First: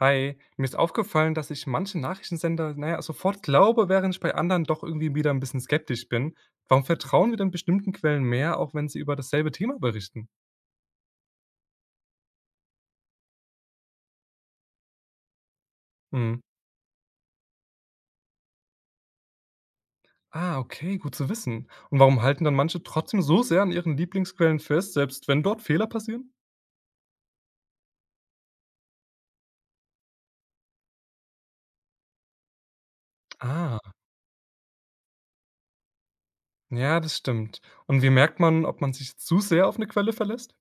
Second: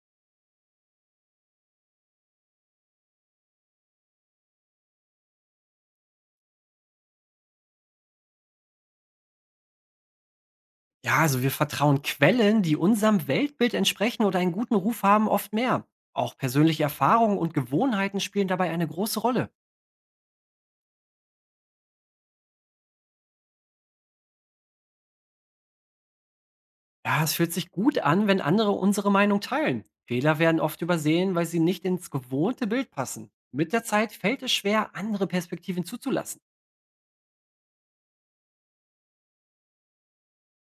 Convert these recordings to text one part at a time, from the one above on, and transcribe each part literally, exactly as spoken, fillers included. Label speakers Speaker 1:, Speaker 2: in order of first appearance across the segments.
Speaker 1: Hi, mir ist aufgefallen, dass ich manche Nachrichtensender, naja, sofort glaube, während ich bei anderen doch irgendwie wieder ein bisschen skeptisch bin. Warum vertrauen wir denn bestimmten Quellen mehr, auch wenn sie über dasselbe Thema berichten?
Speaker 2: Ja, also wir vertrauen Quellen, die unserem Weltbild entsprechen oder einen guten Ruf haben, oft mehr.
Speaker 1: Hm.
Speaker 2: Auch persönliche Erfahrungen und Gewohnheiten spielen dabei eine große Rolle.
Speaker 1: Ah, okay, gut zu wissen. Und warum halten dann manche trotzdem so sehr an ihren Lieblingsquellen fest, selbst wenn dort Fehler passieren?
Speaker 2: Ja, es fühlt sich gut an, wenn andere unsere Meinung teilen. Fehler werden oft übersehen, weil sie nicht ins gewohnte Bild passen. Mit
Speaker 1: Ah,
Speaker 2: der Zeit fällt es schwer, andere Perspektiven zuzulassen.
Speaker 1: ja, das stimmt. Und wie merkt man, ob man sich zu sehr auf eine Quelle verlässt?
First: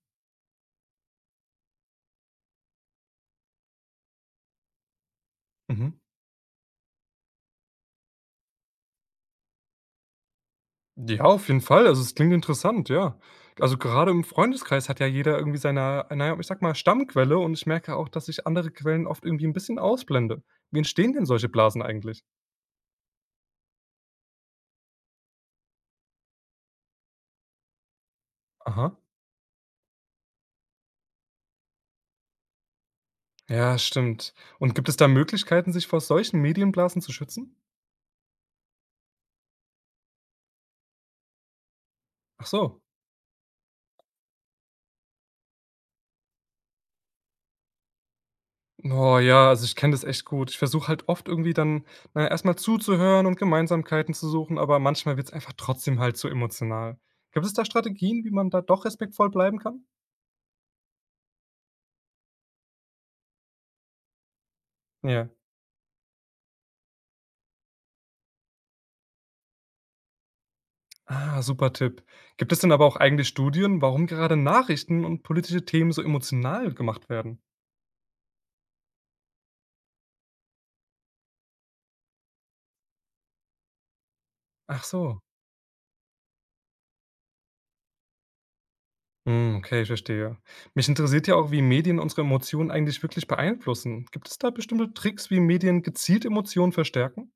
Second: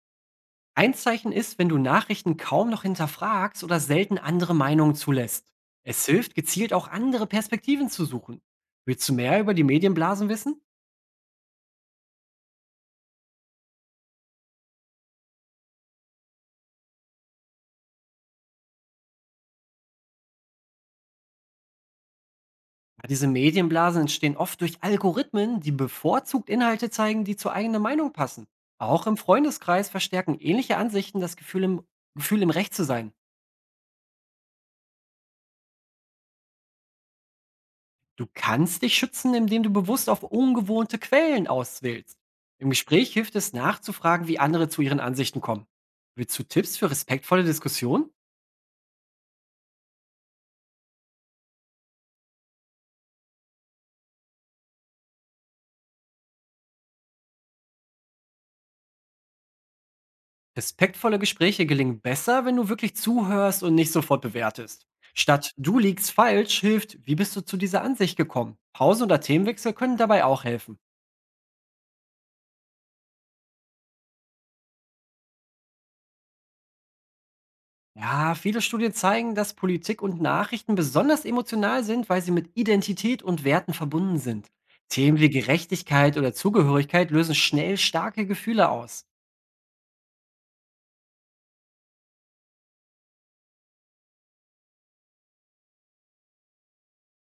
Speaker 2: Ein Zeichen ist, wenn du Nachrichten kaum noch hinterfragst oder selten andere Meinungen zulässt.
Speaker 1: Mhm.
Speaker 2: Es hilft, gezielt auch andere Perspektiven zu suchen. Willst du mehr über die Medienblasen wissen?
Speaker 1: Ja, auf jeden Fall. Also, es klingt interessant, ja. Also, gerade im Freundeskreis hat ja jeder irgendwie seine, na ja, ich sag mal, Stammquelle und ich merke auch, dass ich andere Quellen oft irgendwie ein bisschen ausblende. Wie entstehen denn solche Blasen eigentlich?
Speaker 2: Ja, diese Medienblasen entstehen oft durch Algorithmen, die bevorzugt Inhalte zeigen, die zur eigenen Meinung passen.
Speaker 1: Aha.
Speaker 2: Auch im Freundeskreis verstärken ähnliche Ansichten das Gefühl im, Gefühl, im Recht zu sein.
Speaker 1: Ja, stimmt. Und gibt es da Möglichkeiten, sich vor solchen Medienblasen zu schützen?
Speaker 2: Du kannst dich schützen, indem du bewusst auf ungewohnte Quellen auswählst.
Speaker 1: Ach
Speaker 2: Im
Speaker 1: so.
Speaker 2: Gespräch hilft es nachzufragen, wie andere zu ihren Ansichten kommen. Willst du Tipps für respektvolle Diskussionen?
Speaker 1: Oh ja, also, ich kenne das echt gut. Ich versuche halt oft irgendwie dann, na ja, zuzuhören und Gemeinsamkeiten zu suchen, aber manchmal wird es einfach trotzdem halt zu emotional. Gibt es da Strategien, wie man da doch respektvoll bleiben kann?
Speaker 2: Respektvolle Gespräche gelingen besser, wenn du wirklich zuhörst und nicht sofort bewertest.
Speaker 1: Ja.
Speaker 2: Statt du liegst falsch hilft, wie bist du zu dieser Ansicht gekommen? Pause oder Themenwechsel können dabei auch helfen.
Speaker 1: Ah, super Tipp. Gibt es denn aber auch eigentlich Studien, warum gerade Nachrichten und politische Themen so emotional gemacht werden?
Speaker 2: Ja, viele Studien zeigen, dass Politik und Nachrichten besonders emotional sind, weil sie mit Identität und Werten verbunden sind.
Speaker 1: Ach so.
Speaker 2: Themen wie Gerechtigkeit oder Zugehörigkeit lösen schnell starke Gefühle aus.
Speaker 1: Hm, okay, ich verstehe. Mich interessiert ja auch, wie Medien unsere Emotionen eigentlich wirklich beeinflussen. Gibt es da bestimmte Tricks, wie Medien gezielt Emotionen verstärken?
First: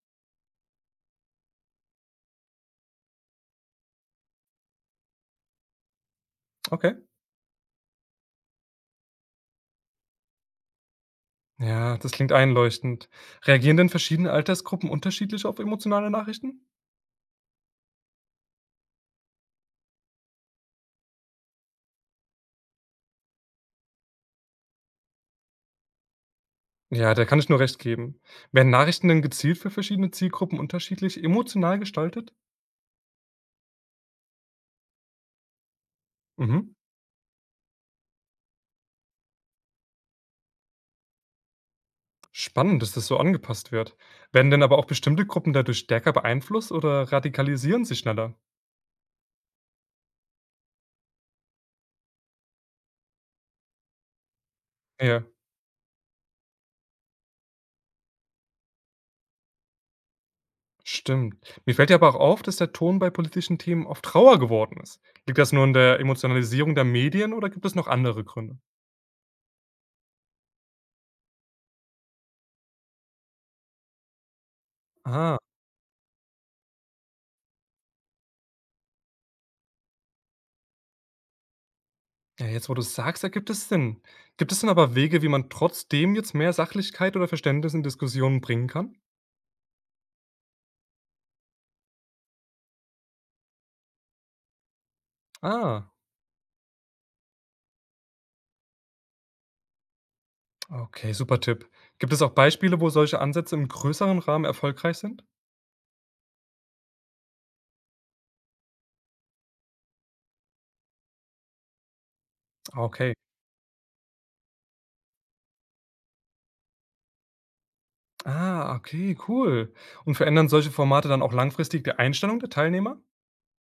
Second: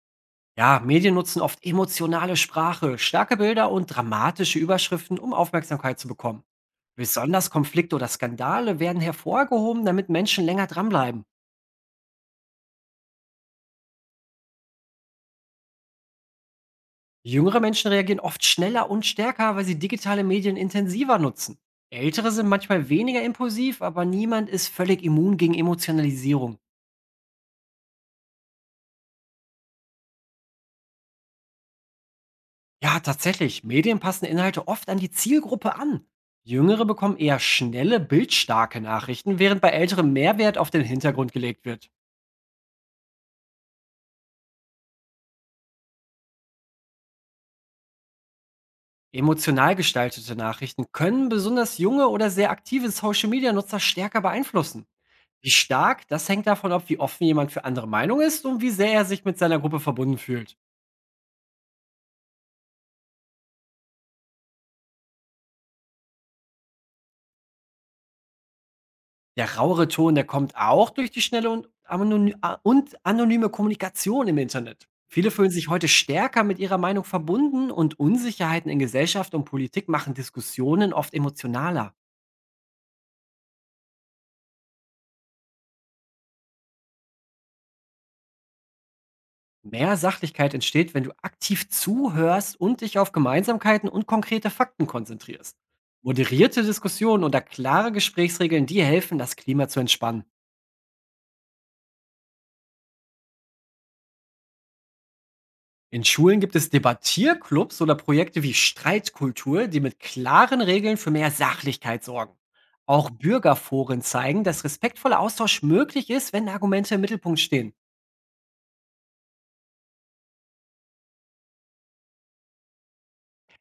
Speaker 2: Ja, Medien nutzen oft emotionale Sprache, starke Bilder und dramatische Überschriften, um Aufmerksamkeit zu bekommen.
Speaker 1: Okay.
Speaker 2: Besonders Konflikte oder Skandale werden hervorgehoben, damit Menschen länger dranbleiben.
Speaker 1: Ja, das klingt einleuchtend. Reagieren denn verschiedene Altersgruppen unterschiedlich auf emotionale Nachrichten?
Speaker 2: Jüngere Menschen reagieren oft schneller und stärker, weil sie digitale Medien intensiver nutzen. Ältere sind manchmal weniger impulsiv, aber niemand ist völlig immun gegen Emotionalisierung.
Speaker 1: Ja, da kann ich nur recht geben. Werden Nachrichten denn gezielt für verschiedene Zielgruppen unterschiedlich emotional gestaltet?
Speaker 2: Ja, tatsächlich, Medien passen Inhalte oft an die Zielgruppe an.
Speaker 1: Mhm.
Speaker 2: Jüngere bekommen eher schnelle, bildstarke Nachrichten, während bei Älteren mehr Wert auf den Hintergrund gelegt wird.
Speaker 1: Spannend, dass das so angepasst wird. Werden denn aber auch bestimmte Gruppen dadurch stärker beeinflusst oder radikalisieren sie schneller?
Speaker 2: Emotional gestaltete Nachrichten können besonders junge oder sehr aktive Social-Media-Nutzer stärker beeinflussen.
Speaker 1: Ja,
Speaker 2: Wie stark? Das hängt davon ab, wie offen jemand für andere Meinung ist und wie sehr er sich mit seiner Gruppe verbunden fühlt.
Speaker 1: stimmt. Mir fällt ja aber auch auf, dass der Ton bei politischen Themen oft rauer geworden ist. Liegt das nur in der Emotionalisierung der Medien oder gibt es noch andere Gründe?
Speaker 2: Der rauere Ton, der kommt auch durch die schnelle und, anony a- und anonyme Kommunikation im Internet. Viele
Speaker 1: Ah,
Speaker 2: fühlen sich heute stärker mit ihrer Meinung verbunden und Unsicherheiten in Gesellschaft und Politik machen Diskussionen oft emotionaler.
Speaker 1: ja, jetzt wo du es sagst, ergibt es Sinn. Gibt es denn aber Wege, wie man trotzdem jetzt mehr Sachlichkeit oder Verständnis in Diskussionen bringen kann?
Speaker 2: Mehr Sachlichkeit entsteht, wenn du aktiv zuhörst und dich auf Gemeinsamkeiten und konkrete Fakten konzentrierst.
Speaker 1: Ah,
Speaker 2: Moderierte Diskussionen oder klare Gesprächsregeln, die helfen, das Klima zu entspannen.
Speaker 1: okay, super Tipp. Gibt es auch Beispiele, wo solche Ansätze im größeren Rahmen erfolgreich sind?
Speaker 2: In Schulen gibt es Debattierclubs oder Projekte wie Streitkultur, die mit klaren Regeln für mehr Sachlichkeit sorgen.
Speaker 1: Ah,
Speaker 2: Auch
Speaker 1: okay.
Speaker 2: Bürgerforen zeigen, dass respektvoller Austausch möglich ist, wenn Argumente im Mittelpunkt stehen.
Speaker 1: Ah, okay, cool. Und verändern solche Formate dann auch langfristig die Einstellung der Teilnehmer?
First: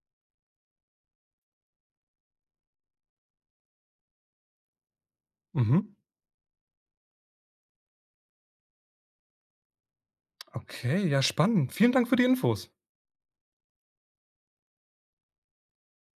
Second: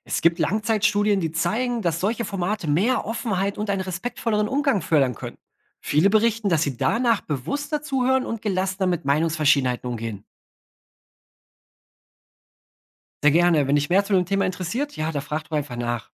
Speaker 2: Es gibt Langzeitstudien, die zeigen, dass solche Formate mehr Offenheit und einen respektvolleren Umgang fördern können.
Speaker 1: Mhm.
Speaker 2: Viele berichten, dass sie danach bewusster zuhören und gelassener mit Meinungsverschiedenheiten umgehen.
Speaker 1: Okay, ja, spannend. Vielen Dank für die Infos.
Speaker 2: Sehr gerne. Wenn dich mehr zu dem Thema interessiert, ja, da frag doch einfach nach.